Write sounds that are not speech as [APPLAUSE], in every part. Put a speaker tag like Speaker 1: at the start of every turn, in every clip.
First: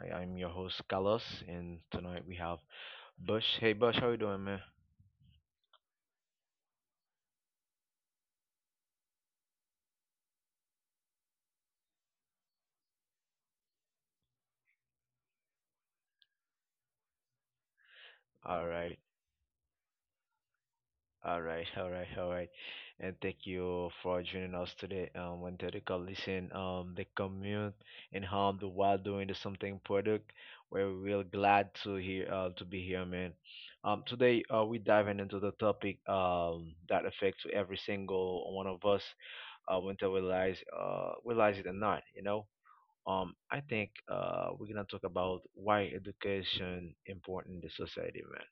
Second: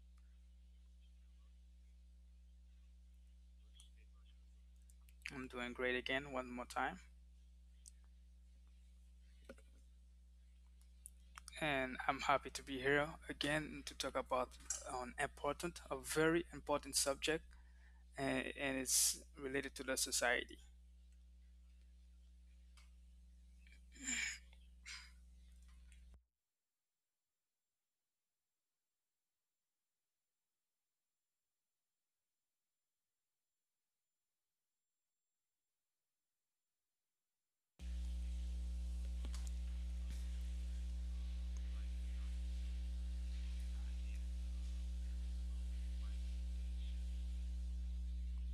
Speaker 1: I'm your host, Carlos, and tonight we have Bush. Hey, Bush, how you doing, man?
Speaker 2: I'm doing great again, one more time, and I'm happy to be here again to talk about a very important subject, and,
Speaker 1: All
Speaker 2: and
Speaker 1: right,
Speaker 2: it's related to the society.
Speaker 1: all right, [LAUGHS] all right, all right. And thank you for joining us today. When they call listen, the commute and harm the while doing the something product. We're real glad to hear to be here, man. Today we diving into the topic that affects every single one of us, whether we realize it or not, you know. I think we're gonna talk about why education important in the society, man.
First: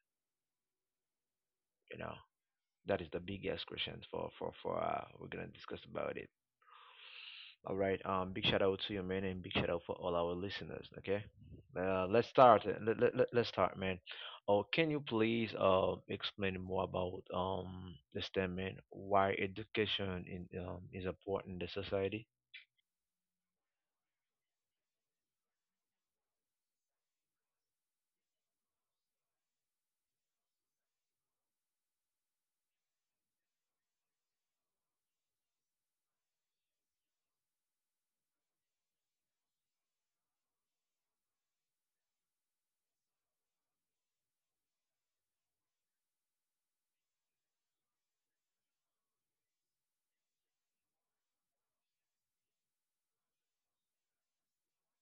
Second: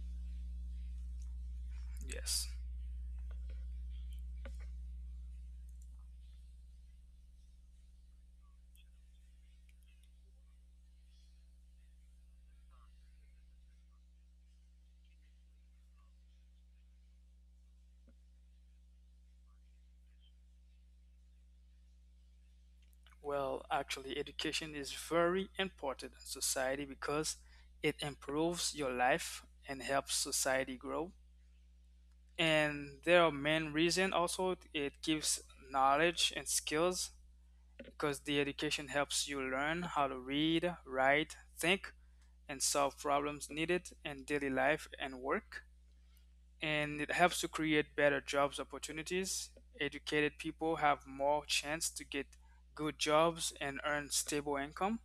Speaker 1: You know,
Speaker 2: Yes.
Speaker 1: that is the biggest question for. We're gonna discuss about it. All right. Big shout out to you, man, and big shout out for all our listeners. Okay. Let's start. Let's start, man. Oh, can you please explain more about the statement: why education in is important in the society?
Speaker 2: Education is very important in society because it improves your life and helps society grow. And there are main reason also it gives knowledge and skills because the education helps you learn how to read, write, think, and solve problems needed in daily life and work. And it helps to create better jobs opportunities. Educated people have more chance to get good jobs and earn stable income.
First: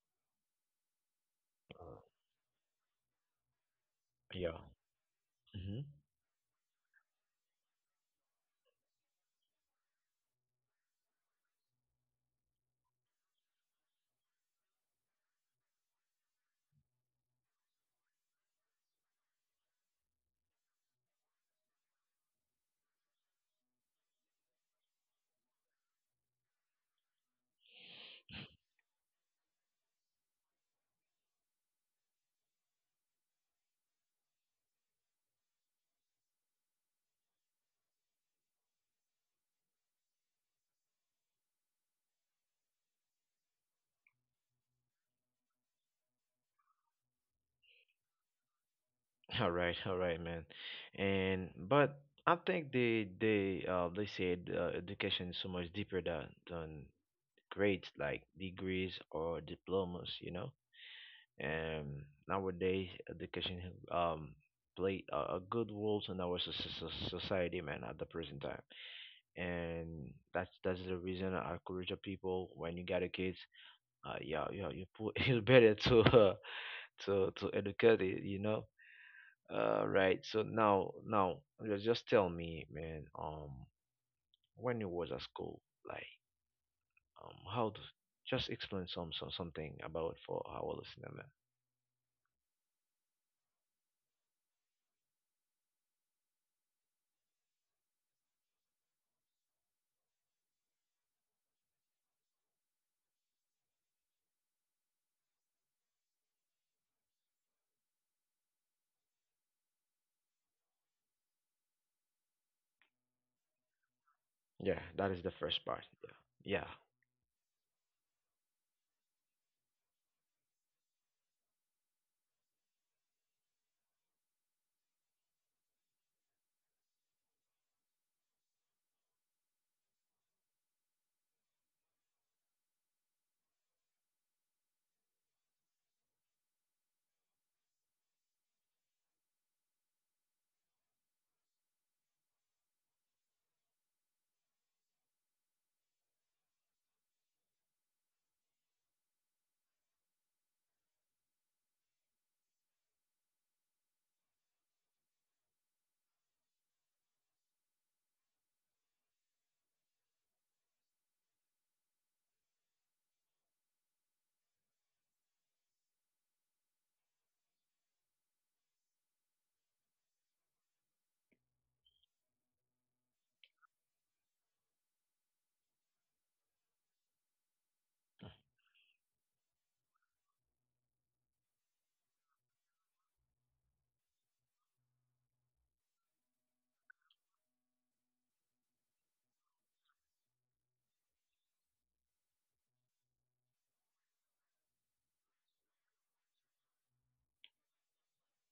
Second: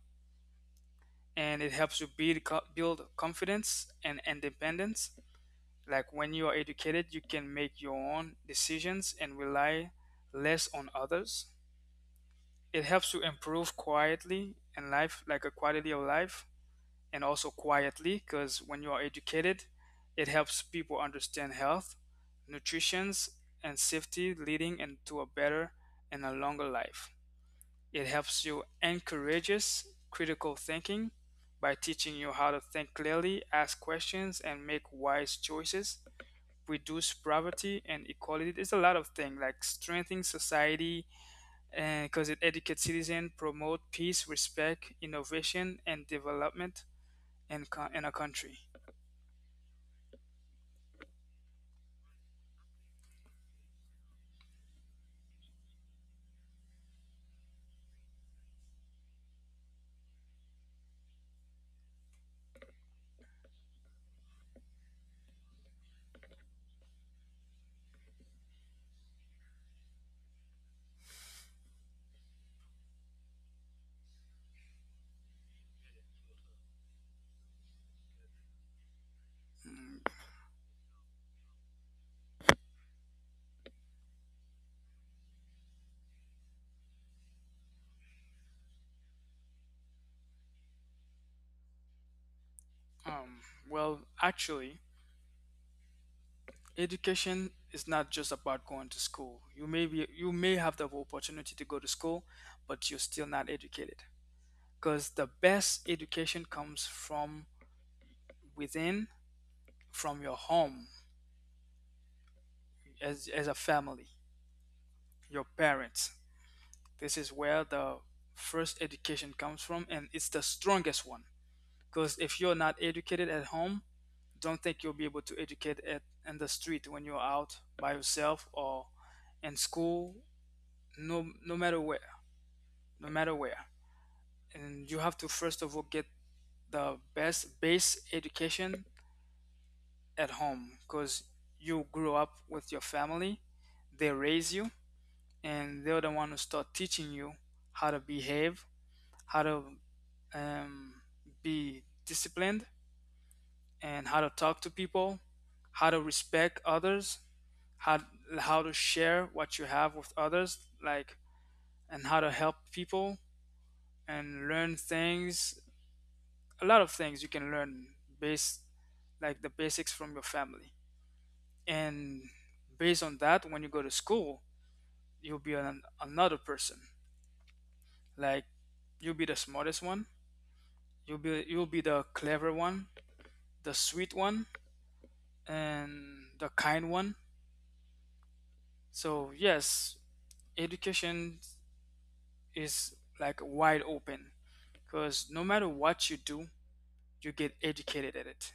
Speaker 2: And it
Speaker 1: Uh,
Speaker 2: helps you build confidence and
Speaker 1: Yeah.
Speaker 2: independence.
Speaker 1: Hmm.
Speaker 2: Like when you are educated, you can make your own decisions and rely less on others. It helps to improve quietly in life, like a quality of life, and also quietly because when you are educated, it helps people understand health, nutrition, and safety, leading into a better and a longer life. It helps you encourages critical thinking by teaching you how to think clearly, ask questions, and make wise choices. Reduce poverty and equality. There's a lot of things like strengthening society, because it educates citizens, promote peace, respect, innovation, and development in a country.
Speaker 1: All right, man. And but I think they said education is so much deeper than grades, like degrees or diplomas, you know. And nowadays, education, um play a good role in our society, man, at the present time. And that's the reason I encourage the people: when you got a kids, yeah, you put, [LAUGHS] it's better to, [LAUGHS] to educate it, you know. Right. So now, just tell me, man. When you was at school, like, how? D just explain some something about for our listener, man.
Speaker 2: Um, well, actually, education is not just about going to school. You may have the opportunity to go to school, but you're still not educated. Because the best education comes from within, from your home, as a family,
Speaker 1: Yeah, that is the
Speaker 2: your
Speaker 1: first part.
Speaker 2: parents.
Speaker 1: Yeah.
Speaker 2: This is where the first education comes from, and it's the strongest one. Because if you're not educated at home, don't think you'll be able to educate at in the street when you're out by yourself or in school, no matter where, no matter where. And you have to first of all get the best base education at home because you grow up with your family, they raise you, and they're the one who start teaching you how to behave, how to um, be disciplined, and how to talk to people, how to respect others, how how to share what you have with others, like and how to help people and learn things. A lot of things you can learn based like the basics from your family. And based on that, when you go to school, you'll be another person. Like you'll be the smartest one. You'll be the clever one, the sweet one, and the kind one. So yes, education is like wide open because no matter what you do, you get educated at it.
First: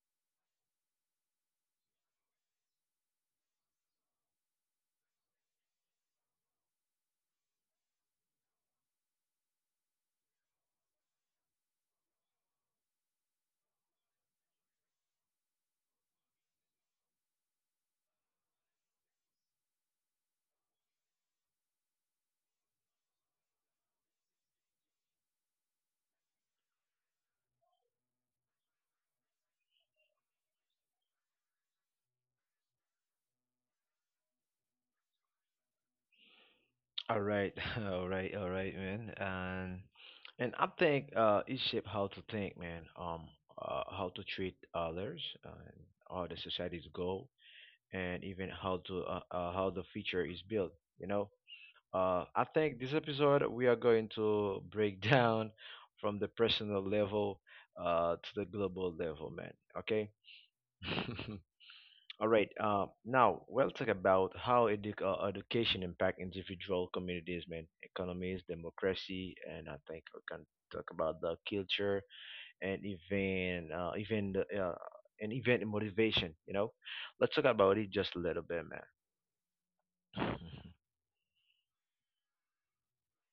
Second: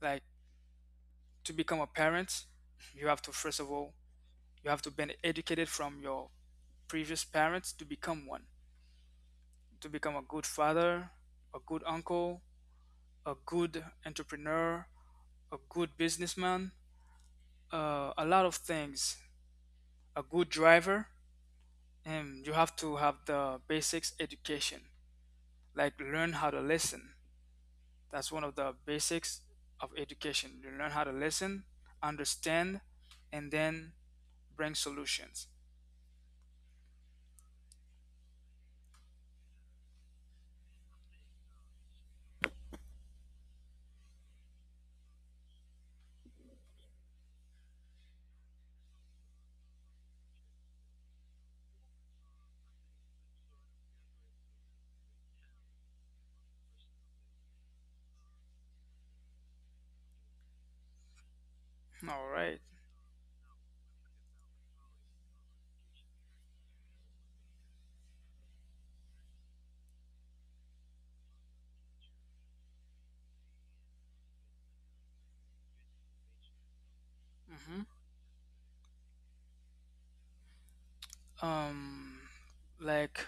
Speaker 2: Like to become a parent, you have to first of all, you have to been educated from your previous parents to become one, to become a good father, a good uncle, a good entrepreneur, a good businessman, a lot of things, a good driver, and you have to have the basics education, like learn how to listen. That's one of the basics of education. You learn how to listen, understand, and then bring solutions.
Speaker 1: Yeah. All right. [LAUGHS] All right. All right, man. And I think it shaped how to think, man. How to treat others, and how the society's goal, and even how to how the future is built. You know. I think this episode we are going to break [LAUGHS] down from the personal level to the global level, man. Okay. [LAUGHS]
Speaker 2: [LAUGHS]
Speaker 1: All
Speaker 2: All
Speaker 1: right.
Speaker 2: right.
Speaker 1: Now we'll talk about how education impact individual communities, man, economies, democracy, and I think we can talk about the culture and even, and even motivation. You know, let's talk about
Speaker 2: Mm-hmm.
Speaker 1: it just a little bit, man. [LAUGHS]
Speaker 2: Um, like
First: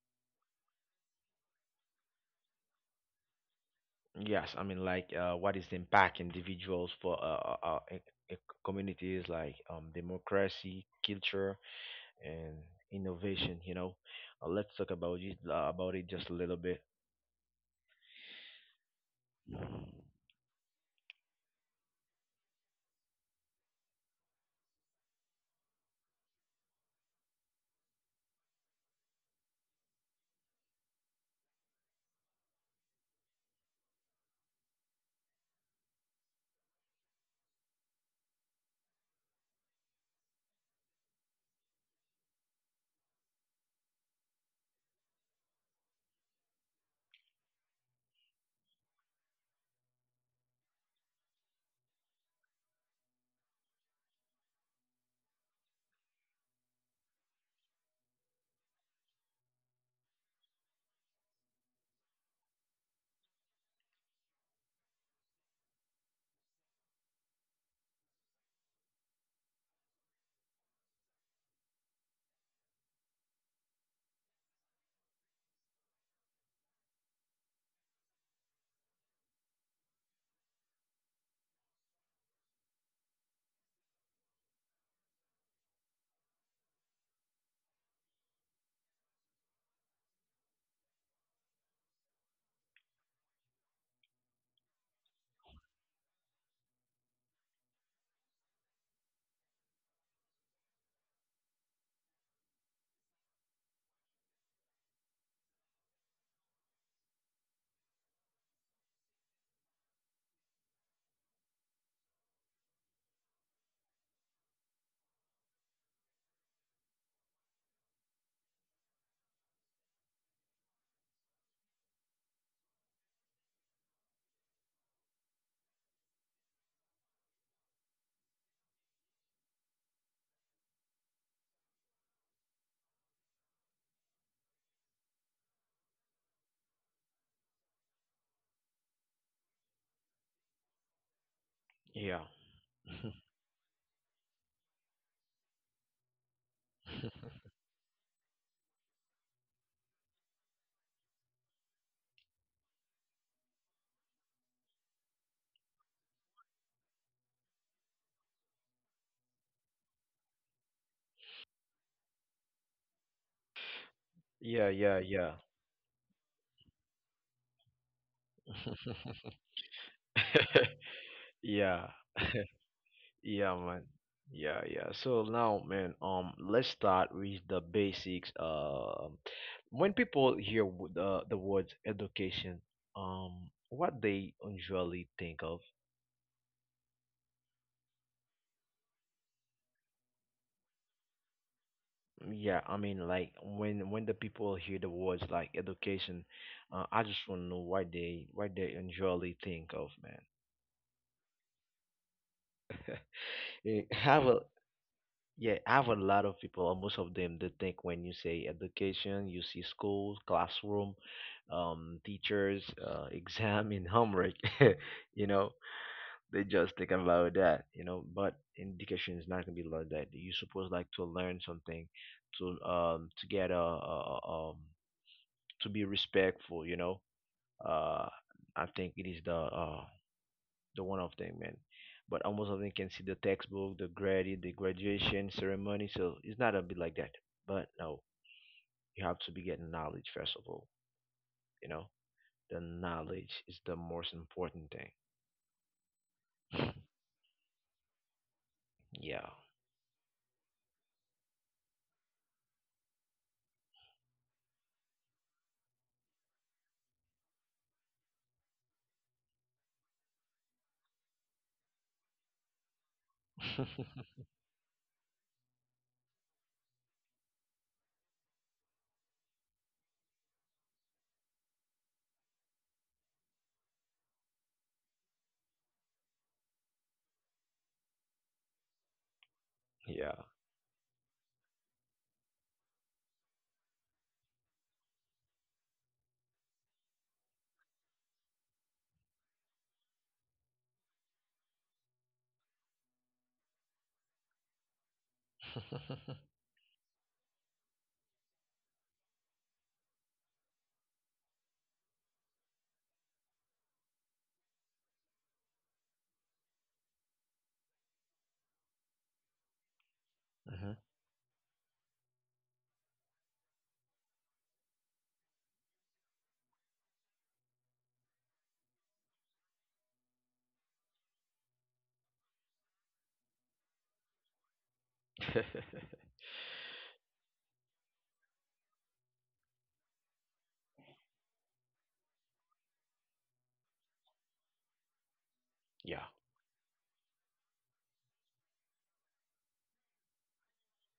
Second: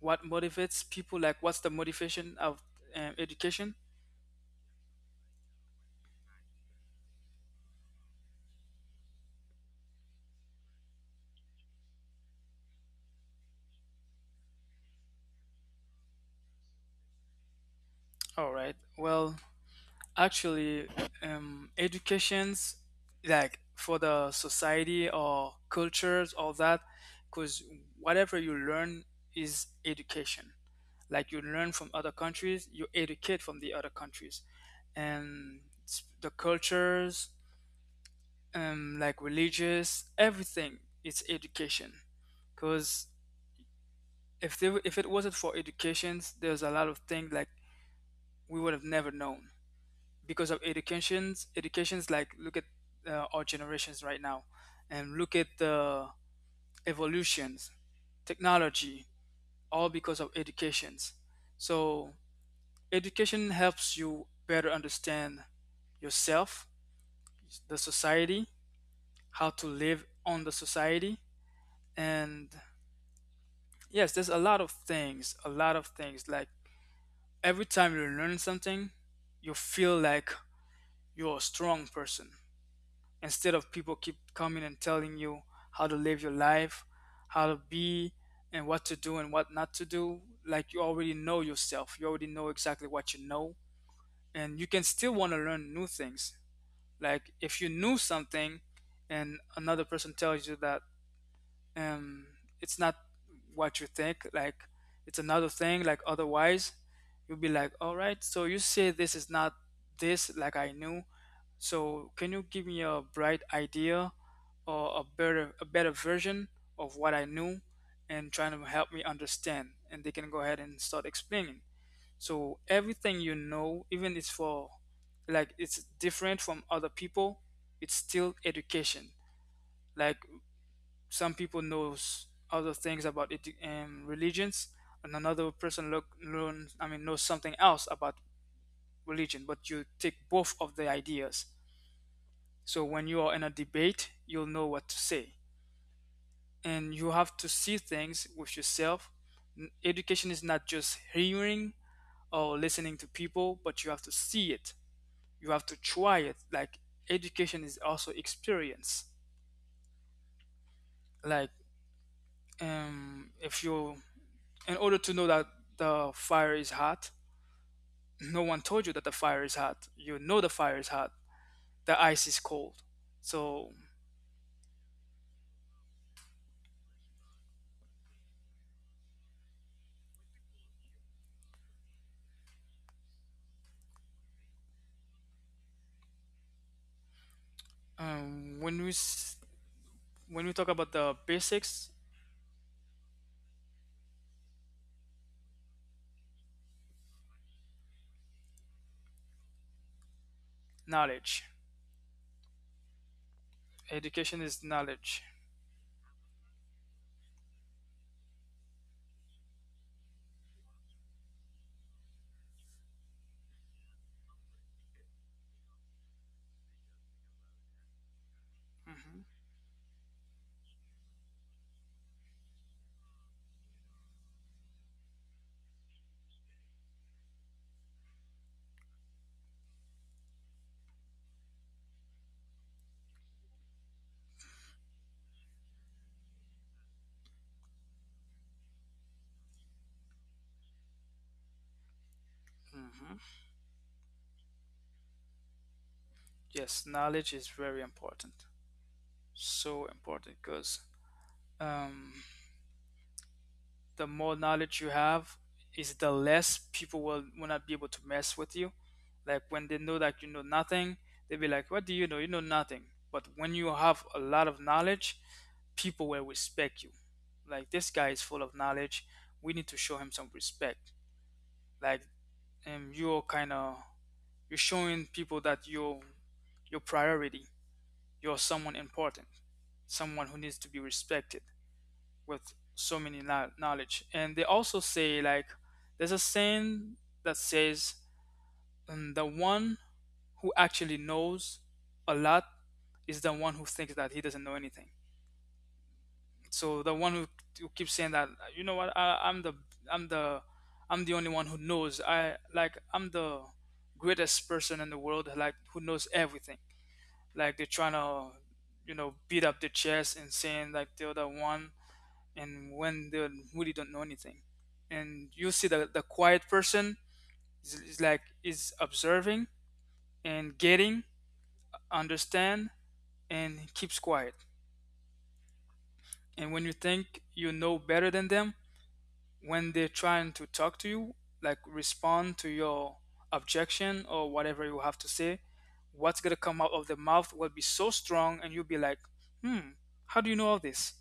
Speaker 2: what motivates people? Like what's the motivation of education?
Speaker 1: Yes, I mean, like, what is the impact individuals for e- communities like, democracy, culture, and innovation? You know, let's talk about it just a little bit.
Speaker 2: All right. Actually, educations like for the society or cultures, all that, because whatever you learn is education. Like you learn from other countries, you educate from the other countries and the cultures, um, like religious, everything, it's education. Because if it wasn't for educations, there's a lot of things like we would have never known because of educations. Educations, like look at our generations right now, and look at the evolutions, technology, all because of educations. So education helps you better understand yourself, the society, how to live on the society. And yes, there's a lot of things, a lot of things. Like every time you learn something, you feel like you're a strong person instead of people keep coming and telling you how to live your life, how to be, and what to do and what not to do. Like you already know yourself, you already know exactly what you know, and you can still want to learn new things. Like if you knew something and another person tells you that um, it's not what you think, like it's another thing, like otherwise you'll be like, all right, so you say this is not this, like I knew. So can you give me a bright idea or a better version of what I knew and trying to help me understand? And they can go ahead and start explaining. So everything you know, even it's for like it's different from other people, it's still education. Like some people knows other things about it, religions, and another person look learn I mean knows something else about religion. But you take both of the ideas.
Speaker 1: Yeah,
Speaker 2: So when
Speaker 1: [LAUGHS]
Speaker 2: you are in a debate, you'll know what to say, and you have to see things with yourself. Education is not just hearing or listening to people, but you have to see it, you have to try it. Like education is also experience. Like um, if you, in
Speaker 1: yeah,
Speaker 2: order
Speaker 1: yeah,
Speaker 2: to know
Speaker 1: yeah,
Speaker 2: that the fire is hot, no one told you that the fire is hot, you know the fire is
Speaker 1: [LAUGHS]
Speaker 2: hot,
Speaker 1: yeah.
Speaker 2: the ice is cold.
Speaker 1: Yeah,
Speaker 2: So
Speaker 1: man. Yeah, yeah. So now, man, let's start with the basics. When people hear the words education, um, what they usually think of?
Speaker 2: um when we s- when we talk about the basics,
Speaker 1: Yeah, I mean, like when the people hear the words like education, I just want to know why they usually think of, man.
Speaker 2: knowledge,
Speaker 1: Eh, [LAUGHS] I
Speaker 2: education
Speaker 1: will.
Speaker 2: is knowledge.
Speaker 1: Yeah, I have a lot of people, or most of them, they think when you say education, you see school, classroom, teachers, [LAUGHS] exam, and homework. [LAUGHS] You know, they just think about that, you know, but
Speaker 2: Hmm.
Speaker 1: education is not gonna be like that. You're supposed like to learn something, to get a, to be respectful, you know. Uh, I think it is the one of them, man. But almost of them can see the textbook, the graduation ceremony. So it's not a bit like that. But no, you have to be getting knowledge first of all. You know, the knowledge is the most important thing.
Speaker 2: Yes, knowledge is very important,
Speaker 1: Yeah.
Speaker 2: so important because um, the more knowledge you have is the less people will not be able to mess with you. Like when they know that you know nothing, they'll be like, what do you know, you know nothing. But when you have a
Speaker 1: [LAUGHS]
Speaker 2: lot of knowledge, people will respect you. Like this guy is full of knowledge, we need to show him some respect. Like you're kind of, you're showing people that you're your priority, you're someone important, someone
Speaker 1: yeah.
Speaker 2: who needs to be respected with so many knowledge. And they also say like there's a saying that says the one who actually knows a lot is the one who thinks that he doesn't know anything.
Speaker 1: [LAUGHS]
Speaker 2: So the one who keeps saying that, you know what, I'm the, I'm the I'm the only one who knows. I like I'm the greatest person in the world like who knows everything. Like they're trying to, you know, beat up their chest and saying
Speaker 1: Mhm.
Speaker 2: like they're the one, and when they really don't know anything. And you see that the quiet person is like is observing and getting, understand, and keeps quiet. And when you think you know better than them, when they're trying to talk to you, like respond to your objection or whatever you have to say,
Speaker 1: [LAUGHS] yeah.
Speaker 2: what's gonna come out of the mouth will be so strong, and you'll be like, "Hmm, how do you know all this?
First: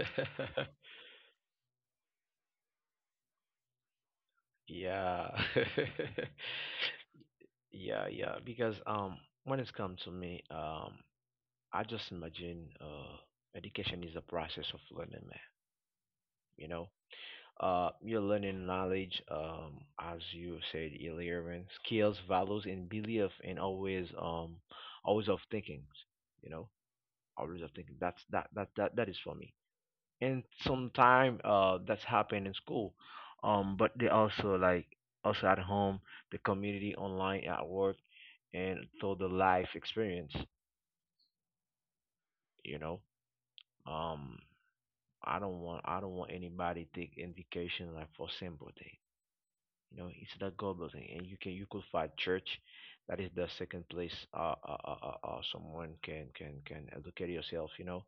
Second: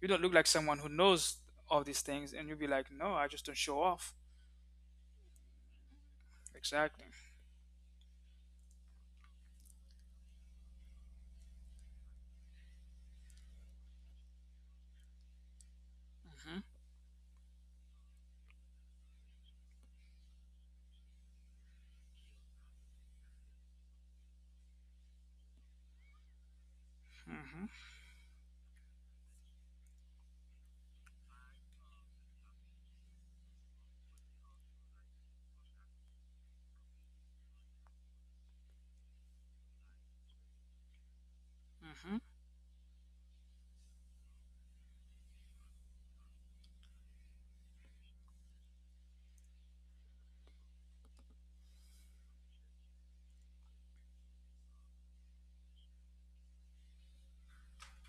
Speaker 2: You don't look like someone who knows all these things." And you'll be like, "No, I just don't show off."
Speaker 1: yeah. [LAUGHS]
Speaker 2: Exactly.
Speaker 1: yeah. Yeah. Because, when it's come to me, I just imagine education is a process of learning, man.
Speaker 2: Hmm.
Speaker 1: You know, you're learning knowledge, as you said earlier, and skills, values, and belief, and always, always of thinking. You know, always
Speaker 2: Hmm.
Speaker 1: of thinking. That's that that that That is for me. And sometime, that's happened in school, but they also like also at home, the community, online, at work, and through the life experience.
Speaker 2: Hmm.
Speaker 1: You know, um, I don't want anybody to take education like for sympathy. You know, it's the gold building, and you can you could find church. That is the second place someone can educate yourself, you know.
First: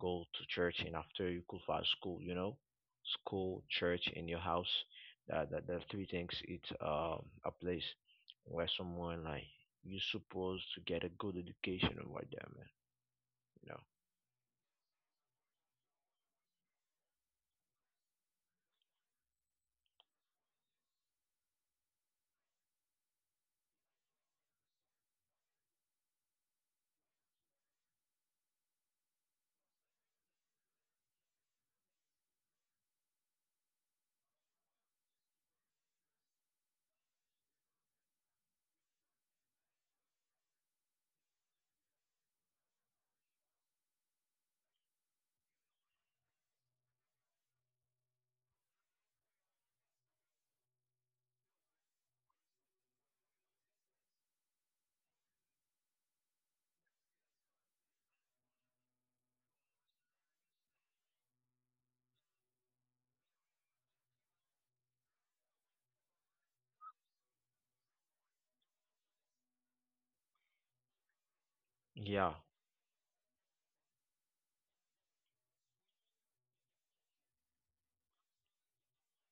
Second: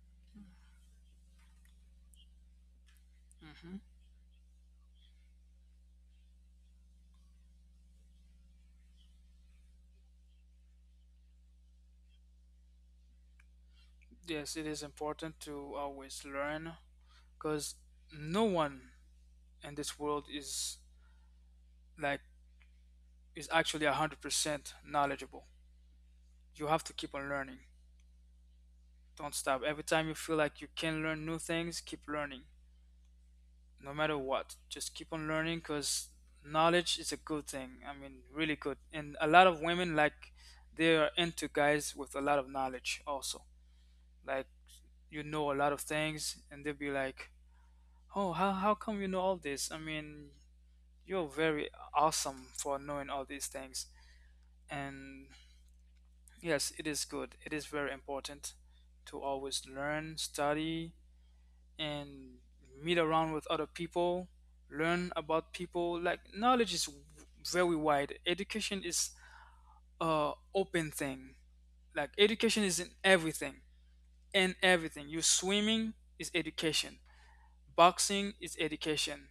Speaker 1: Go to church, and after you could find school, you know. School, church, in your house. That three things, it's a place where someone like you supposed to get a good education over there, man, you know.
Speaker 2: Yes, it is important to always learn because no one in this world is like is actually 100% knowledgeable. You have to keep on learning. Don't stop. Every time you feel like you can learn new things, keep learning. No matter what, just keep on learning because knowledge is a good thing. I mean, really good. And a lot of women like they are into guys with a lot of knowledge also. Like you know a lot of things and they'll be like, oh, how come you know all this? I mean, you're very awesome for knowing all these things. And yes, it is good. It is very important to always learn, study, and meet around with other people, learn about people. Like knowledge is very wide. Education is a open thing. Like
Speaker 1: Yeah.
Speaker 2: education is in everything. In everything. You swimming is education. Boxing is education.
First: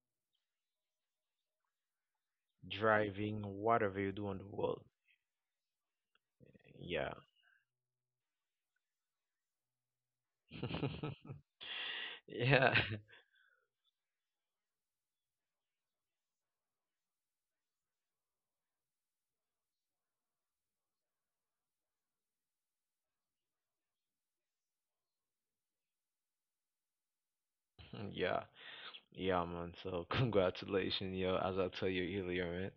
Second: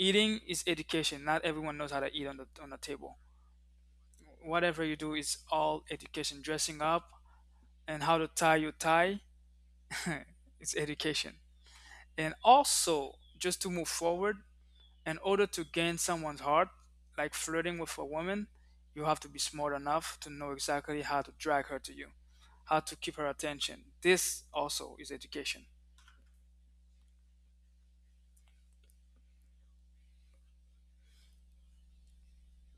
Speaker 2: Eating is education. Not everyone knows how to eat on the table.
Speaker 1: Driving, whatever you do in the world.
Speaker 2: Whatever you do is all education. Dressing up
Speaker 1: Yeah.
Speaker 2: and how to tie your tie is education. And
Speaker 1: [LAUGHS] yeah.
Speaker 2: also, just to move forward, in order to gain someone's heart, like flirting with a woman, you have to be smart enough to know exactly how to drag her to you, how to keep her attention. This also is education.
Speaker 1: [LAUGHS] yeah. Yeah, man. So [LAUGHS] congratulations, yo. As I tell you earlier, man.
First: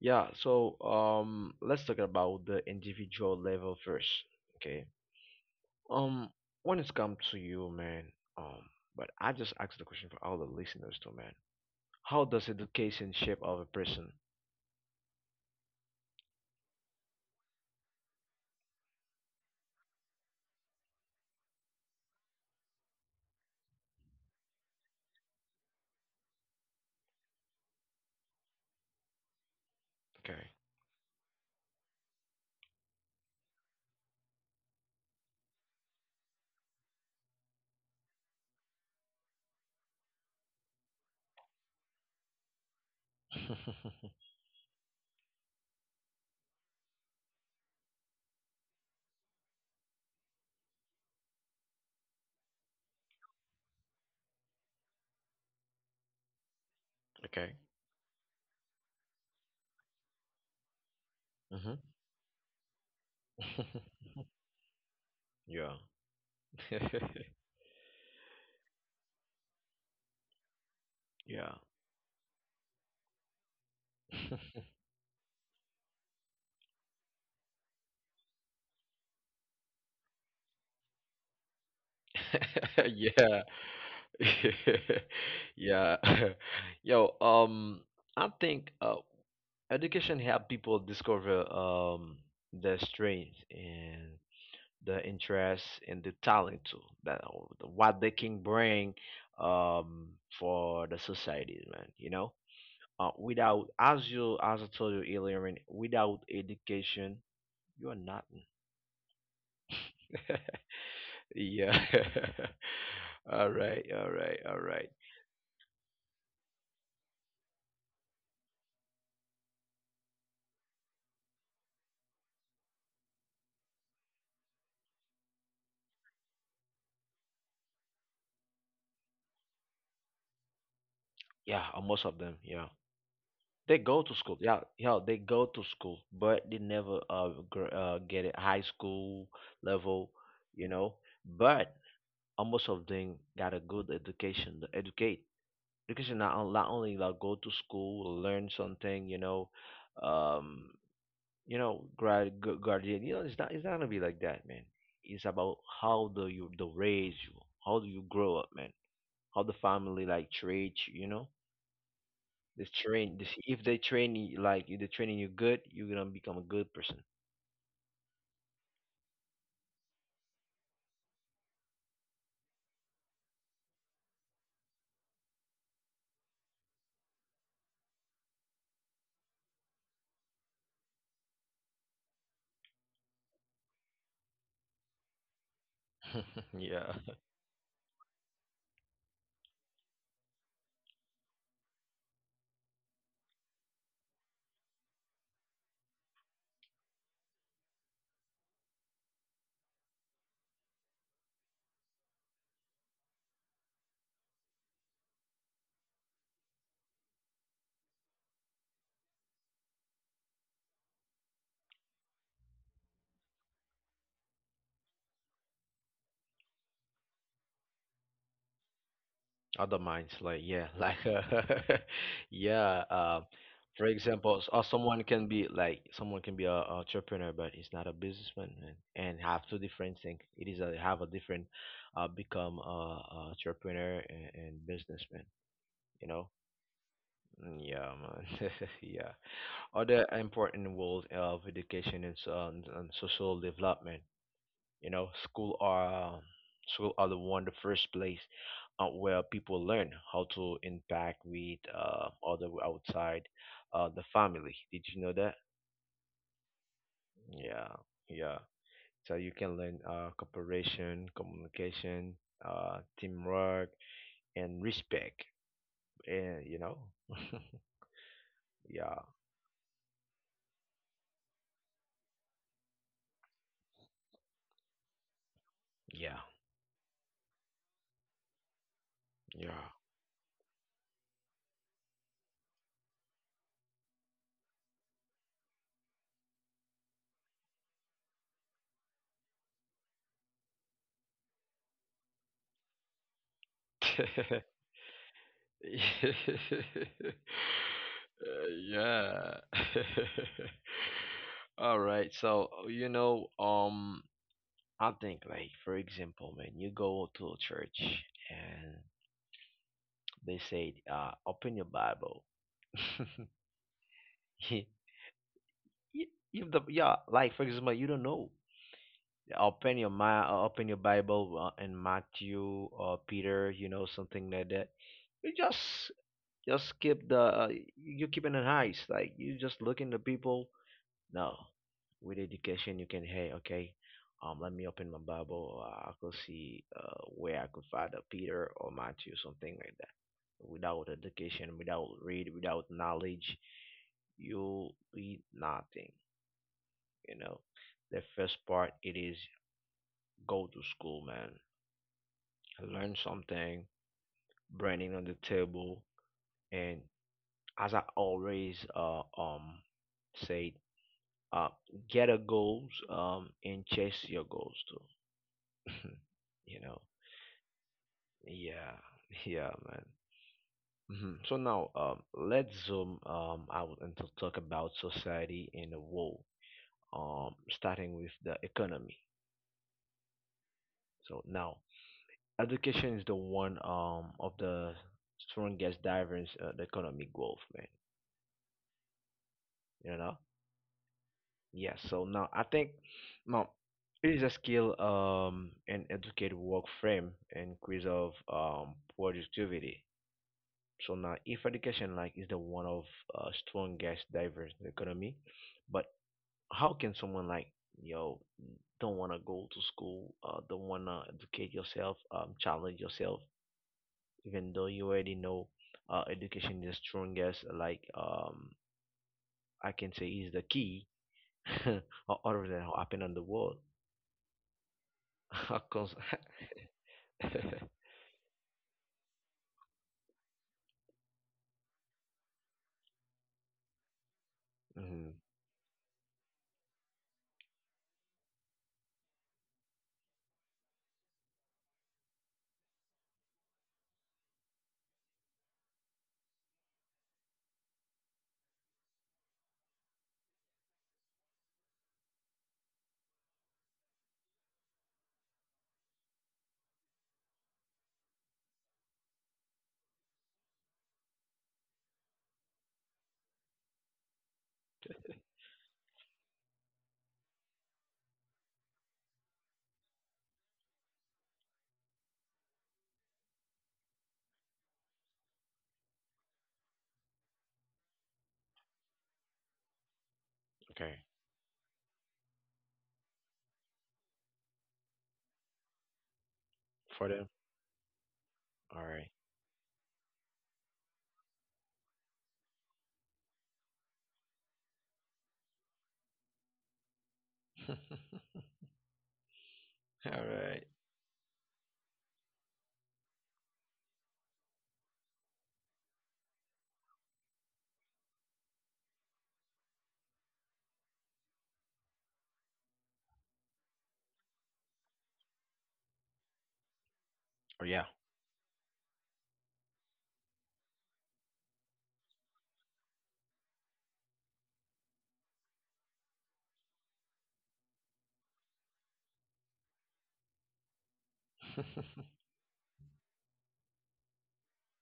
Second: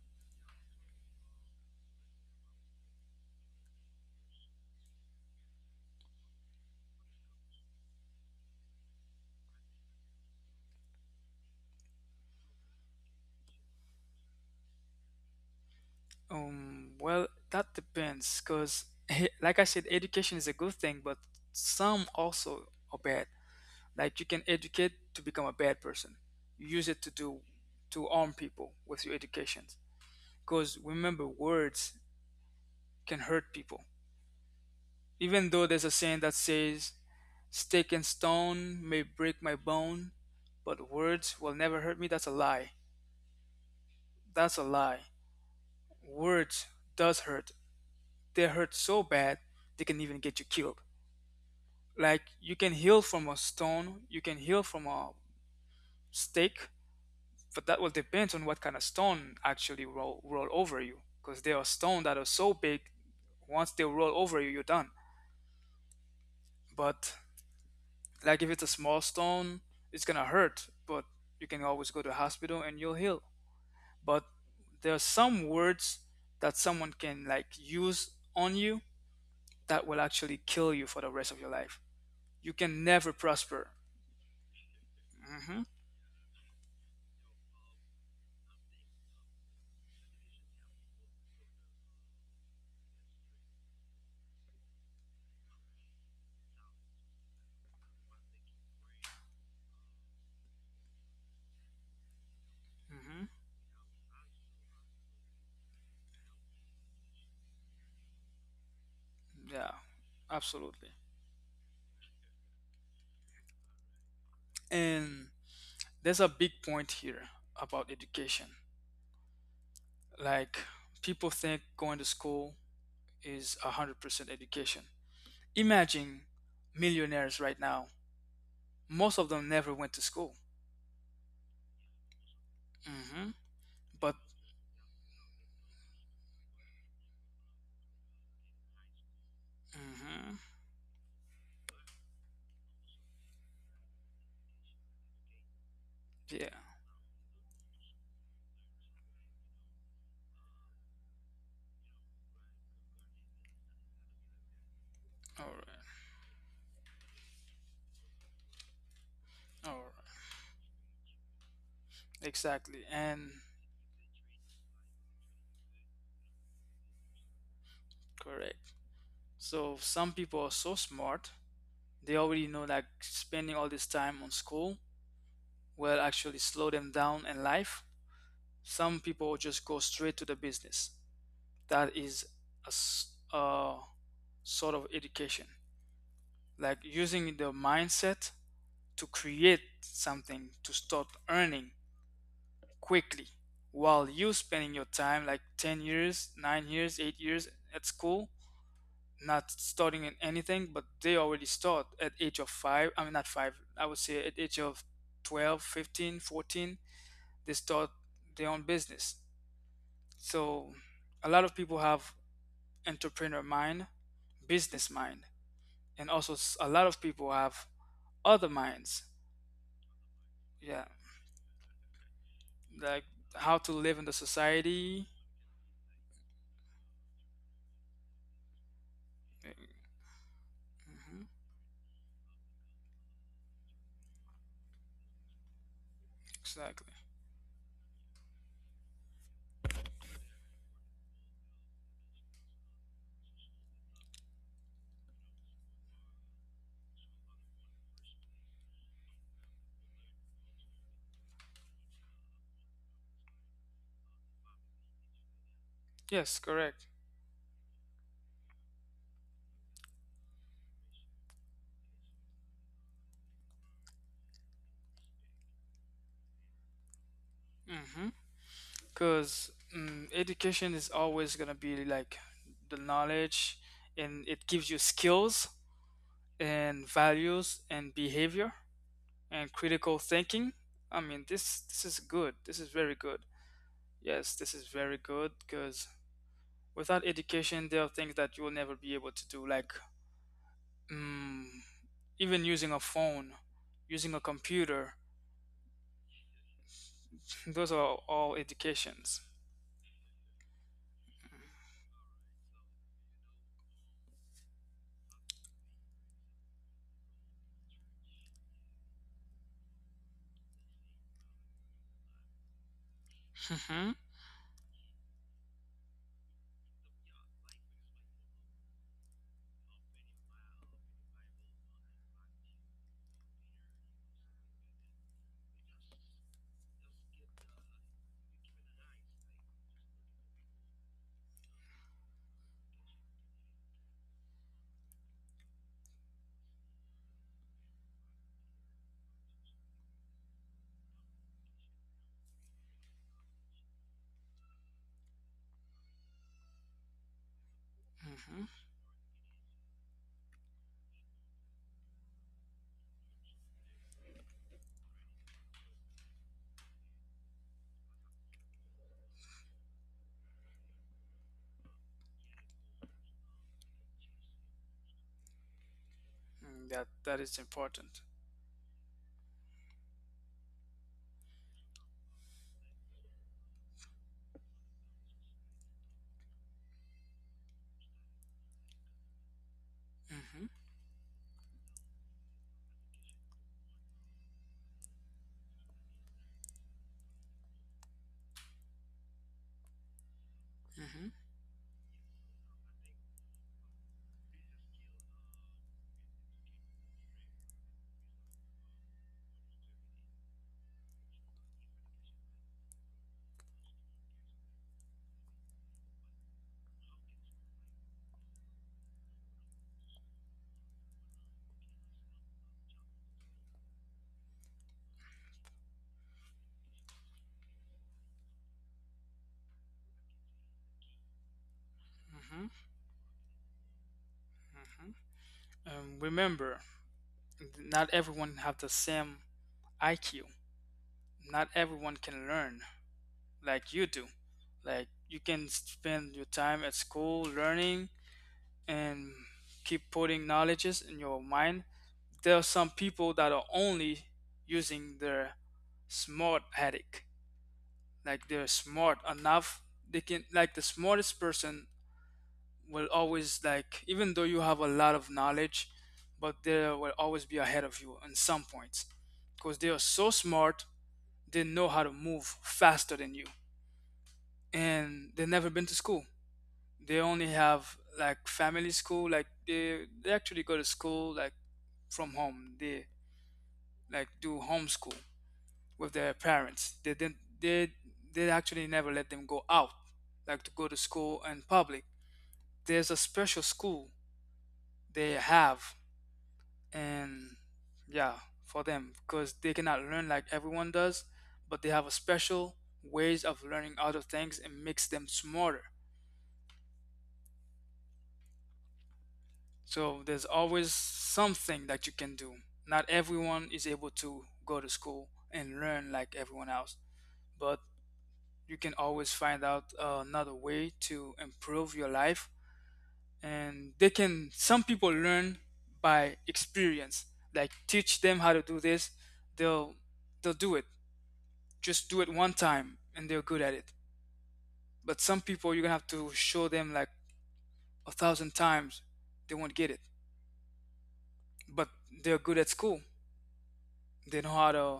Speaker 1: Yeah. So let's talk about the individual level first. Okay. Um, when it's come to you, man. Um, but I just asked the question for all the listeners too, man. How does education shape of a person?
Speaker 2: Well, that depends, because [LAUGHS] like I said, education is a good thing, but some also are bad. Like you can educate to become a bad person. You use it to do to arm people with your educations.
Speaker 1: Okay.
Speaker 2: Because remember, words can hurt people. Even though there's a saying that says, "Stick and stone may break my bone, but words will never hurt me." That's a lie. That's a lie. Words does hurt. They hurt so bad they can even get you killed. Like you can heal from a stone, you can heal from a stake,
Speaker 1: [LAUGHS] okay.
Speaker 2: but that will depend on what kind of stone actually roll, roll over you, because there are
Speaker 1: Mhm.
Speaker 2: stones that are so big once they roll
Speaker 1: [LAUGHS]
Speaker 2: over you, you're done.
Speaker 1: yeah.
Speaker 2: But like if it's a small stone, it's gonna hurt, but
Speaker 1: [LAUGHS]
Speaker 2: you
Speaker 1: yeah.
Speaker 2: can always go to hospital and you'll heal. But there are some words that someone can like use on you that will actually kill you for the rest of your life. You can
Speaker 1: [LAUGHS]
Speaker 2: never
Speaker 1: yeah. [LAUGHS]
Speaker 2: prosper.
Speaker 1: [LAUGHS]
Speaker 2: hmm
Speaker 1: Yeah. [LAUGHS] Yo, I think education help people discover their strengths and the interests and the talent too, that what they can bring um for the society, man. You know,
Speaker 2: hmm
Speaker 1: without, as you as I told you earlier, man, without education, you are nothing.
Speaker 2: yeah, absolutely.
Speaker 1: [LAUGHS] Yeah. [LAUGHS] All right. All right. All right.
Speaker 2: And there's a big point here about education. Like, people think going to school is 100% education. Imagine millionaires right now. Most of them never went to school.
Speaker 1: Yeah, most of them. Yeah.
Speaker 2: hmm
Speaker 1: They go to
Speaker 2: But,
Speaker 1: school. Yeah, yeah, they go to school, but they never get it high school level,
Speaker 2: hmm
Speaker 1: you know. But almost of them got a good education. The educate education not,
Speaker 2: yeah,
Speaker 1: not only like go to school, learn something, um, you know, guardian. You know, it's not gonna be like that, man. It's
Speaker 2: all
Speaker 1: about
Speaker 2: right,
Speaker 1: how do you the raise you, how do you grow up, man. How the
Speaker 2: all
Speaker 1: family
Speaker 2: right.
Speaker 1: like treat you, you know. This
Speaker 2: Exactly,
Speaker 1: train, this
Speaker 2: and
Speaker 1: if they train you like, if they training you good, you're gonna become a good person.
Speaker 2: correct. So, some people are so smart, they already know that spending all this time on school will actually slow them down in life. Some people just go straight to the business. That is a sort of education.
Speaker 1: [LAUGHS]
Speaker 2: Like
Speaker 1: Yeah.
Speaker 2: using the mindset to create something to start earning quickly, while you spending your time like 10 years 9 years 8 years at school, not starting in anything. But they already start at age of 5. I mean, not 5, I would say at age of 12, 15, 14, they start their own business. So a lot of people have entrepreneur mind, business mind, and also a lot of people have other minds,
Speaker 1: Other minds, like yeah, [LAUGHS]
Speaker 2: yeah,
Speaker 1: like, [LAUGHS] yeah.
Speaker 2: like how to
Speaker 1: For
Speaker 2: live in the
Speaker 1: example, s- or someone
Speaker 2: society.
Speaker 1: can be like, someone can be a entrepreneur, but he's not a businessman, and have two different things. It is a, have a
Speaker 2: Mhm,
Speaker 1: different, become a entrepreneur and businessman. You know.
Speaker 2: exactly.
Speaker 1: Mm. Yeah, man. [LAUGHS] yeah. Other important roles of education and, and social development. You know, school are the one the first place where people learn how to interact with other outside the family. Did you know that?
Speaker 2: Yes, correct.
Speaker 1: Yeah, yeah. So you can learn, cooperation, communication, teamwork, and respect. And you know, [LAUGHS] yeah,
Speaker 2: Because education is always gonna be like the knowledge, and it gives you skills
Speaker 1: yeah,
Speaker 2: and values and behavior and critical thinking. I mean, this is good. This is very good. Yes, this is very good. Because without education, there are things that you will never be able to do, like mm, even using a phone, using a
Speaker 1: yeah. [LAUGHS]
Speaker 2: computer.
Speaker 1: [LAUGHS]
Speaker 2: Those are all indications.
Speaker 1: Yeah. [LAUGHS] All right. So, you know, I think, like for example, man, you go to a church and they say, open your Bible. [LAUGHS]
Speaker 2: hmm
Speaker 1: Y- y- If the yeah, like for example, you don't know. Open your mind, open your Bible in Matthew or Peter, you know, something like that. You just keep the you keeping it nice. Like you just looking the people. No, with education you can, hey okay, let me open my Bible. I could see where I could find a Peter or Matthew, something like that. Without education, without read, without knowledge, you read nothing. You know, the first
Speaker 2: hmm
Speaker 1: part it is: go to school, man. Learn something, branding on the table, and as I always say, uh, get a goals and chase your goals too. [LAUGHS] you know,
Speaker 2: That that is important.
Speaker 1: yeah, [LAUGHS] yeah, man. Hmm. So now, let's zoom out and to talk about society in the world. Starting with the economy.
Speaker 2: hmm
Speaker 1: So now, education is the one of the strongest drivers the economic growth, man. You know.
Speaker 2: hmm hmm
Speaker 1: Yeah, so now I think now it is a skill and educate work frame and quiz of productivity. So now if education like is the one of strong gas diverse economy, but how can someone like, yo, don't wanna go to school, don't wanna educate yourself, challenge yourself, even though you already know education is the strongest, like, I can say is the key, [LAUGHS] or
Speaker 2: hmm
Speaker 1: other than happen on the world. [LAUGHS] Of course. [LAUGHS]
Speaker 2: Remember, not everyone have the same IQ. Not everyone can learn like you do. Like
Speaker 1: Mhm.
Speaker 2: you can spend your time at school learning and keep putting knowledges in your mind. There are some people that are only using their smart attic. Like they're smart enough, they can like the smartest person will always like, even though you have a lot of knowledge, but they will always be ahead of you in some points, because they are so smart they know how to move faster than you, and they've never been to school. They only have like family school, like they actually go to school like from home. They like do homeschool with their parents. They they actually never let them go out, like to go to
Speaker 1: Okay.
Speaker 2: school and public. There's a special school they have,
Speaker 1: For them.
Speaker 2: and yeah, for
Speaker 1: All
Speaker 2: them,
Speaker 1: right.
Speaker 2: because they cannot learn like everyone does, but they have a special ways of learning other things and makes them smarter.
Speaker 1: [LAUGHS]
Speaker 2: So
Speaker 1: All
Speaker 2: there's
Speaker 1: right.
Speaker 2: always something that you can do. Not everyone is able to go to school and learn like everyone else, but you can always find out another way to improve your life. And they can, some people learn by experience, like
Speaker 1: Or yeah.
Speaker 2: teach them how to do this, they'll they'll do it, just do it one time and they're good at it. But some people, you're gonna have to show them like a thousand times, they won't get it. But they're
Speaker 1: [LAUGHS]
Speaker 2: good at school, they know how to,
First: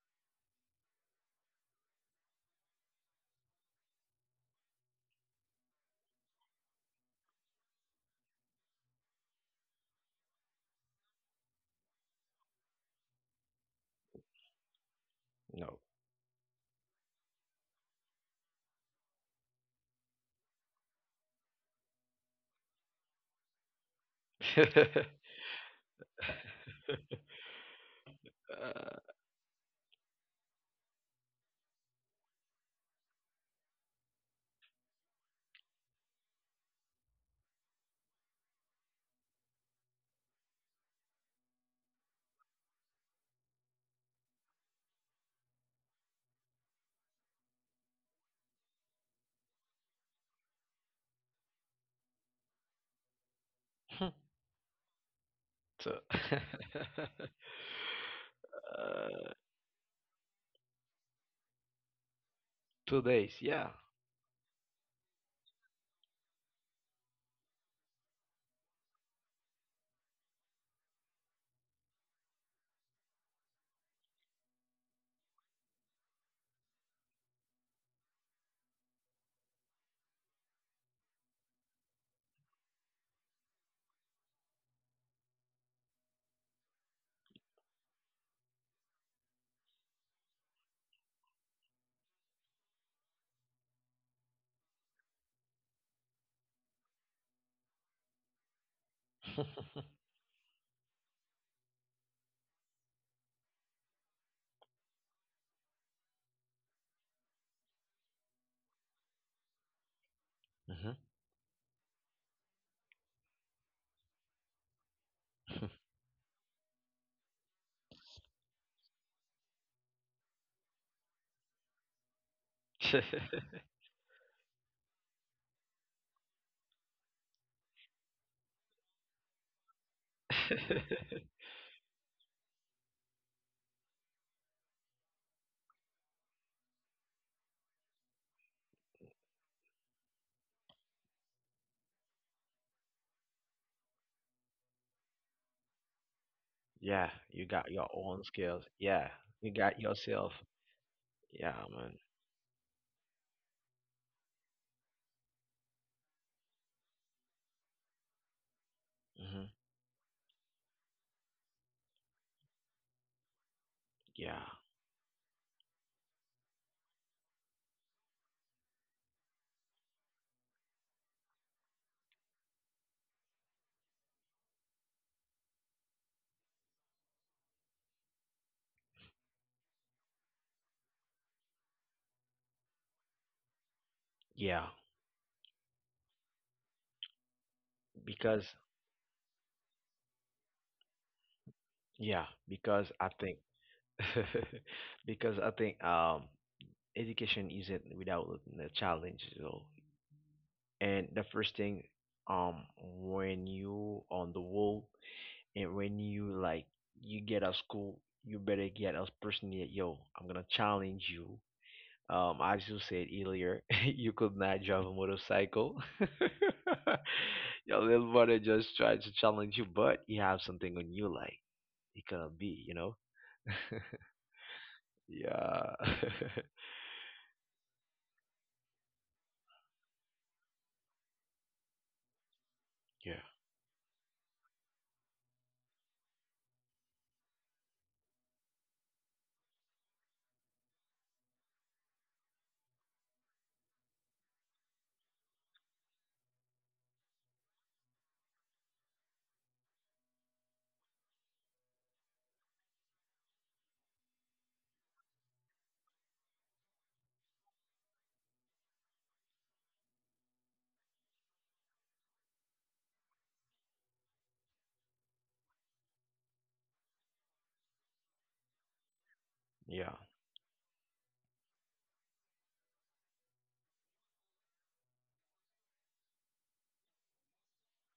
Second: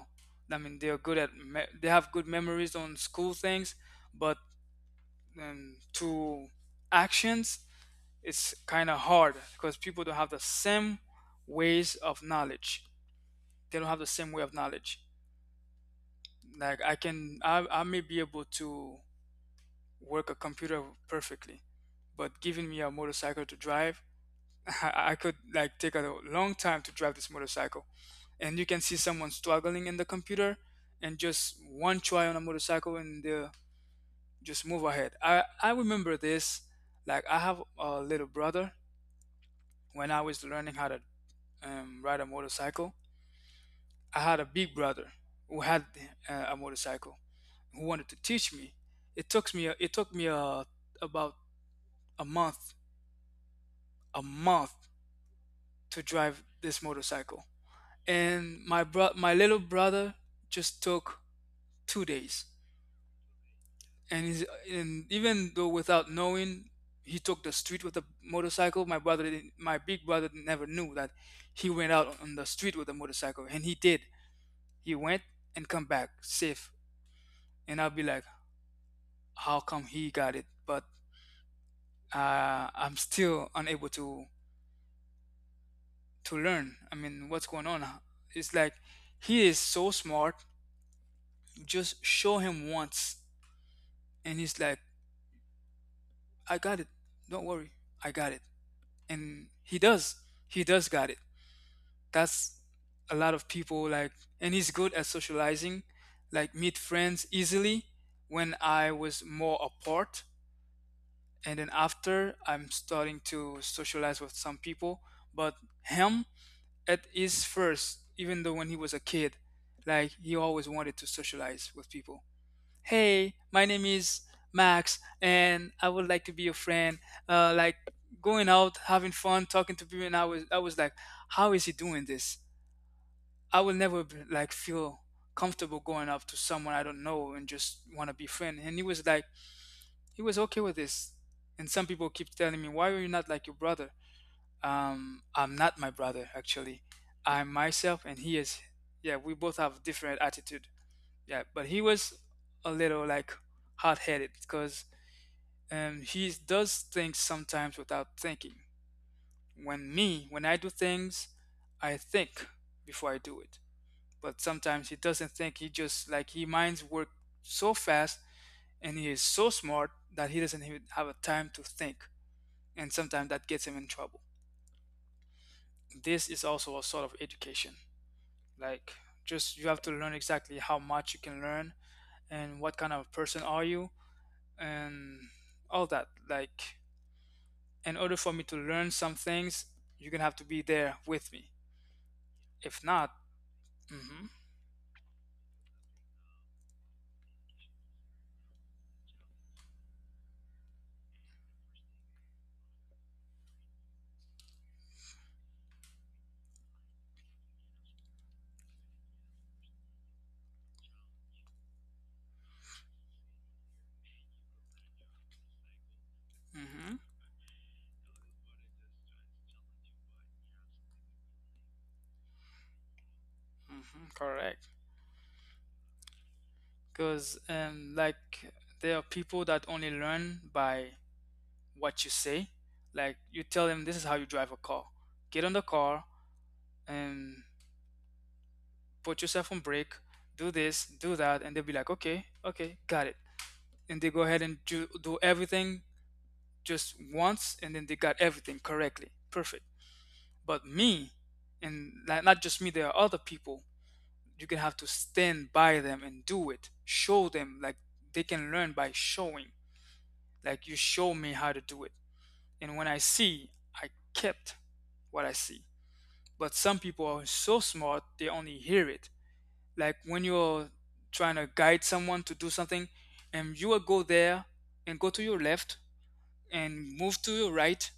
Speaker 2: I mean, they're good at they have good memories on school things. But to actions, it's kind of hard because people don't have the same ways of knowledge. They don't have the same way of knowledge.
Speaker 1: No.
Speaker 2: Like I may be able to work a computer perfectly, but giving me a motorcycle to drive, [LAUGHS] I
Speaker 1: [LAUGHS]
Speaker 2: could like take a long time to drive this motorcycle. And you can see
Speaker 1: Uh,
Speaker 2: someone struggling in the computer, and just one try on a motorcycle, and they just move ahead. I remember this. Like I have a little brother. When I was learning how to ride a motorcycle, I had a big brother who had a motorcycle, who wanted to teach me. It took me about a month a month
Speaker 1: [LAUGHS]
Speaker 2: to
Speaker 1: so, [LAUGHS]
Speaker 2: drive this
Speaker 1: uh,
Speaker 2: motorcycle, and my little brother just took 2 days.
Speaker 1: 2 days. Yeah.
Speaker 2: And, he's, and even though without knowing, he took the street with a motorcycle. My brother, didn't, my big brother, never knew that he went out on the street with a motorcycle, and he did. He went and come back safe, and I'll be like, how come he got it, but I'm still unable to learn. I mean, what's going on? It's like he is so smart. Just show him once, and he's like, "I got it. Don't worry, I got it." And he
Speaker 1: [LAUGHS]
Speaker 2: does. He does got it. That's a lot of people like, and he's good at socializing, like meet friends easily. When I was more apart,
Speaker 1: Mhm.
Speaker 2: and then after I'm starting to socialize with some people, but him at his first, even though when he was a kid, like he always wanted to socialize with people. Hey,
Speaker 1: [LAUGHS]
Speaker 2: my name is Max, and I would like to be your friend. Like going out, having fun, talking to people, and I was like, how is he doing this? I will never like feel comfortable going up to someone I don't know and just want to be friend. And he was like, he was okay with this. And some people keep telling me, why are you not like your brother? I'm not my brother actually.
Speaker 1: Yeah, you
Speaker 2: I'm
Speaker 1: got your
Speaker 2: myself, and
Speaker 1: own
Speaker 2: he is.
Speaker 1: skills. Yeah,
Speaker 2: Yeah, we
Speaker 1: you
Speaker 2: both
Speaker 1: got
Speaker 2: have different
Speaker 1: yourself.
Speaker 2: attitude. Yeah,
Speaker 1: Yeah,
Speaker 2: but he
Speaker 1: man.
Speaker 2: was a little like hot-headed because he does things sometimes without thinking.
Speaker 1: Hmm.
Speaker 2: When I do things, I think before I do it. But
Speaker 1: Yeah,
Speaker 2: sometimes he doesn't think. He just like he minds work so fast, and he is so smart that he doesn't even have a time to think. And sometimes that gets him in trouble. This is also a sort of education. Like, just you have to learn exactly how much you can learn and what kind of person are you,
Speaker 1: yeah.
Speaker 2: and all that. Like, in order for me
Speaker 1: Because
Speaker 2: to learn some things, you're gonna have to be there with me.
Speaker 1: yeah,
Speaker 2: If
Speaker 1: because I
Speaker 2: not,
Speaker 1: think
Speaker 2: mm-hmm,
Speaker 1: [LAUGHS] because I think education isn't without the challenge at all. And the first thing, when you on the wall and when you like you get out of school, you better get us personally. Yo, I'm gonna challenge you. As you said earlier, [LAUGHS] you could not drive a motorcycle. [LAUGHS]
Speaker 2: mm-hmm,
Speaker 1: Your little brother just tried to challenge you, but you have something on you like it cannot be, you know?
Speaker 2: mm-hmm, correct.
Speaker 1: Yeah,
Speaker 2: Because, like, there are people that only learn by what you say. Like,
Speaker 1: [LAUGHS]
Speaker 2: you tell them this is how you drive a car. Get on the car and put yourself on brake, do this, do that, and they'll be like, okay, okay, got it. And they go ahead and do everything just once, and then they got everything correctly perfect. But me, and not just me, there are other people, you can have to stand by them and do it, show them, like they can learn by showing. Like you show me how to do it, and when I see, I kept what I see. But some people are so smart they only hear it.
Speaker 1: yeah.
Speaker 2: Like when you're trying to guide someone to do something, and you will go there and go to your left and move to your right,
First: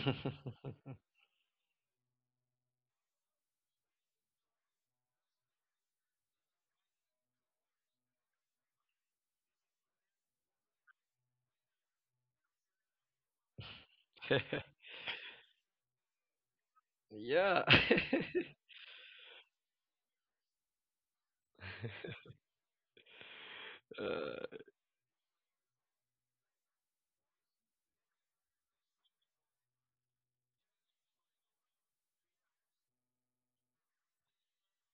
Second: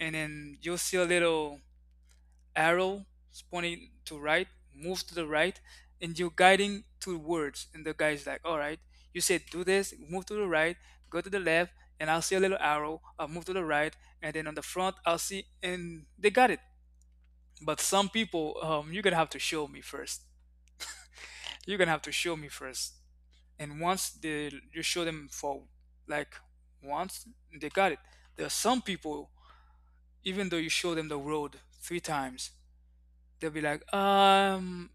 Speaker 2: and then you'll see a little arrow pointing to right. Move to the right, and you're guiding to words. And the guy's like, "All right, you said do this. Move to the right, go to the left, and I'll see a little arrow. I'll move to the right, and then on
Speaker 1: Yeah.
Speaker 2: the
Speaker 1: [LAUGHS]
Speaker 2: front I'll see." And they got it.
Speaker 1: Yeah.
Speaker 2: But some
Speaker 1: [LAUGHS]
Speaker 2: people, you're gonna have to show me first. You're gonna have to show me first. And once they
Speaker 1: Uh,
Speaker 2: you show them for like once, they got it. There are some people, even though you show them the road three times, they'll be like,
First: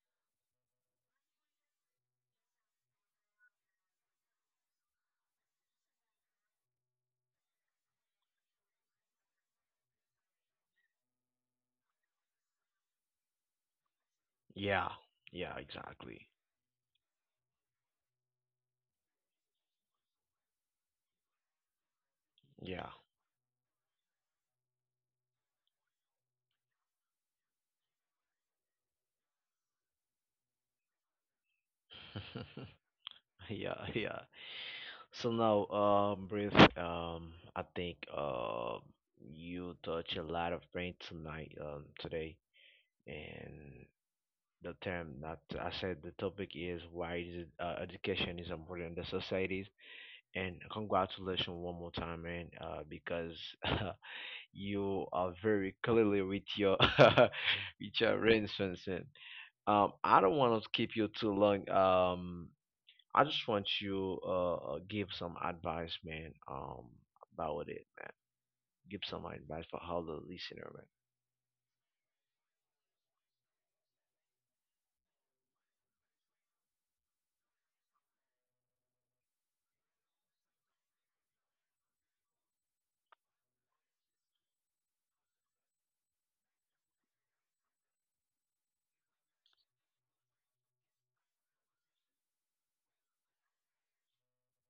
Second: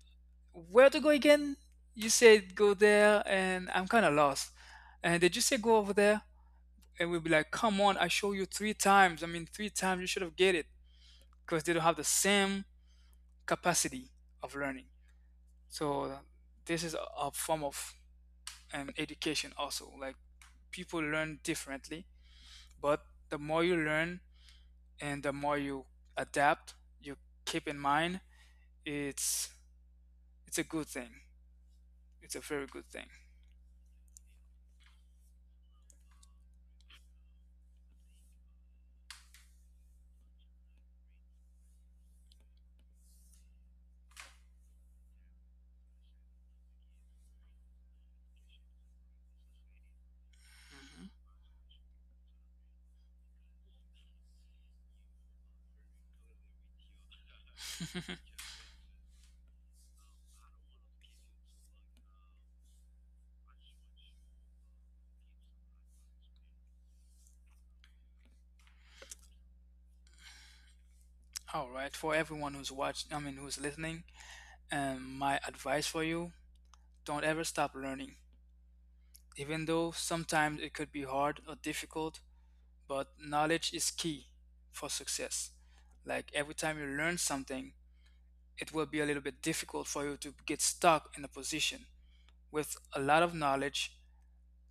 Speaker 2: where to go again? You said go there, and I'm kind of lost. And did you say go over there? And we'll be like, come on, I show you three times. I mean, three times you should have get it, because they don't have the same capacity of learning.
Speaker 1: yeah, yeah,
Speaker 2: So
Speaker 1: exactly.
Speaker 2: this is a form of an education also. Like people learn differently,
Speaker 1: Yeah.
Speaker 2: but the more you learn and the more you adapt, you keep in mind, it's it's a good thing. It's a
Speaker 1: [LAUGHS]
Speaker 2: very good thing.
Speaker 1: Yeah, yeah. So now, Brief, I think you touch a lot of brain tonight, today, and the term that I said the topic is: why is it, education is important in the societies. And congratulations one more time, man, because [LAUGHS] you are very clearly with your [LAUGHS] with your arrangements. I don't want to keep you too long. I just want you give some advice, man. About it, man. Give some advice for how the listener, man.
Speaker 2: All right, for everyone who's watching, I mean, who's listening, my advice for you, don't ever stop learning. Even though sometimes it could be hard or difficult, but knowledge is key for success. Like every time you learn something, it will be a little bit difficult for you to get stuck in a position. With a lot of knowledge,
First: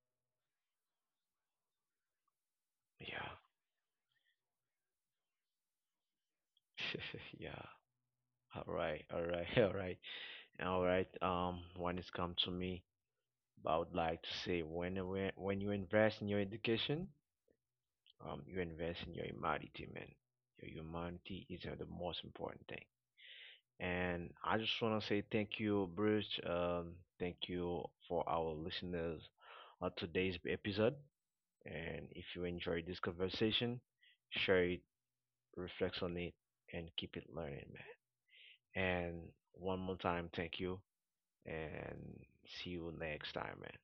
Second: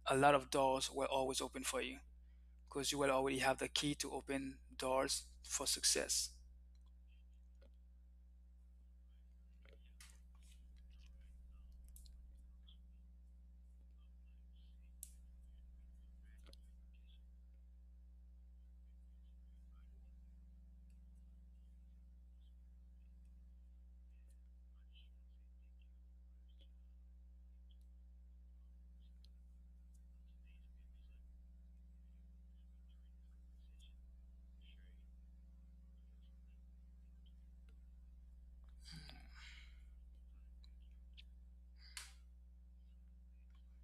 Speaker 2: a lot of doors will always open for you because you will
Speaker 1: Yeah.
Speaker 2: already have the key to open doors for success.
Speaker 1: [LAUGHS] Yeah. All right. All right. [LAUGHS] All right. All right. [LAUGHS] When it's come to me, I would like to say, when you invest in your education, you invest in your humanity, man. Your humanity is the most important thing. And I just want to say thank you, Bridge. Thank you for our listeners on today's episode. And if you enjoyed this conversation, share it, reflect on it, and keep it learning, man. And one more time, thank you, and see you next time, man.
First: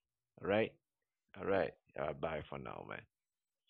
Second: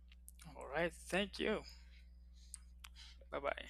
Speaker 1: All
Speaker 2: All
Speaker 1: right?
Speaker 2: right, thank
Speaker 1: All
Speaker 2: you.
Speaker 1: right. All right. Bye for now, man.
Speaker 2: Bye bye.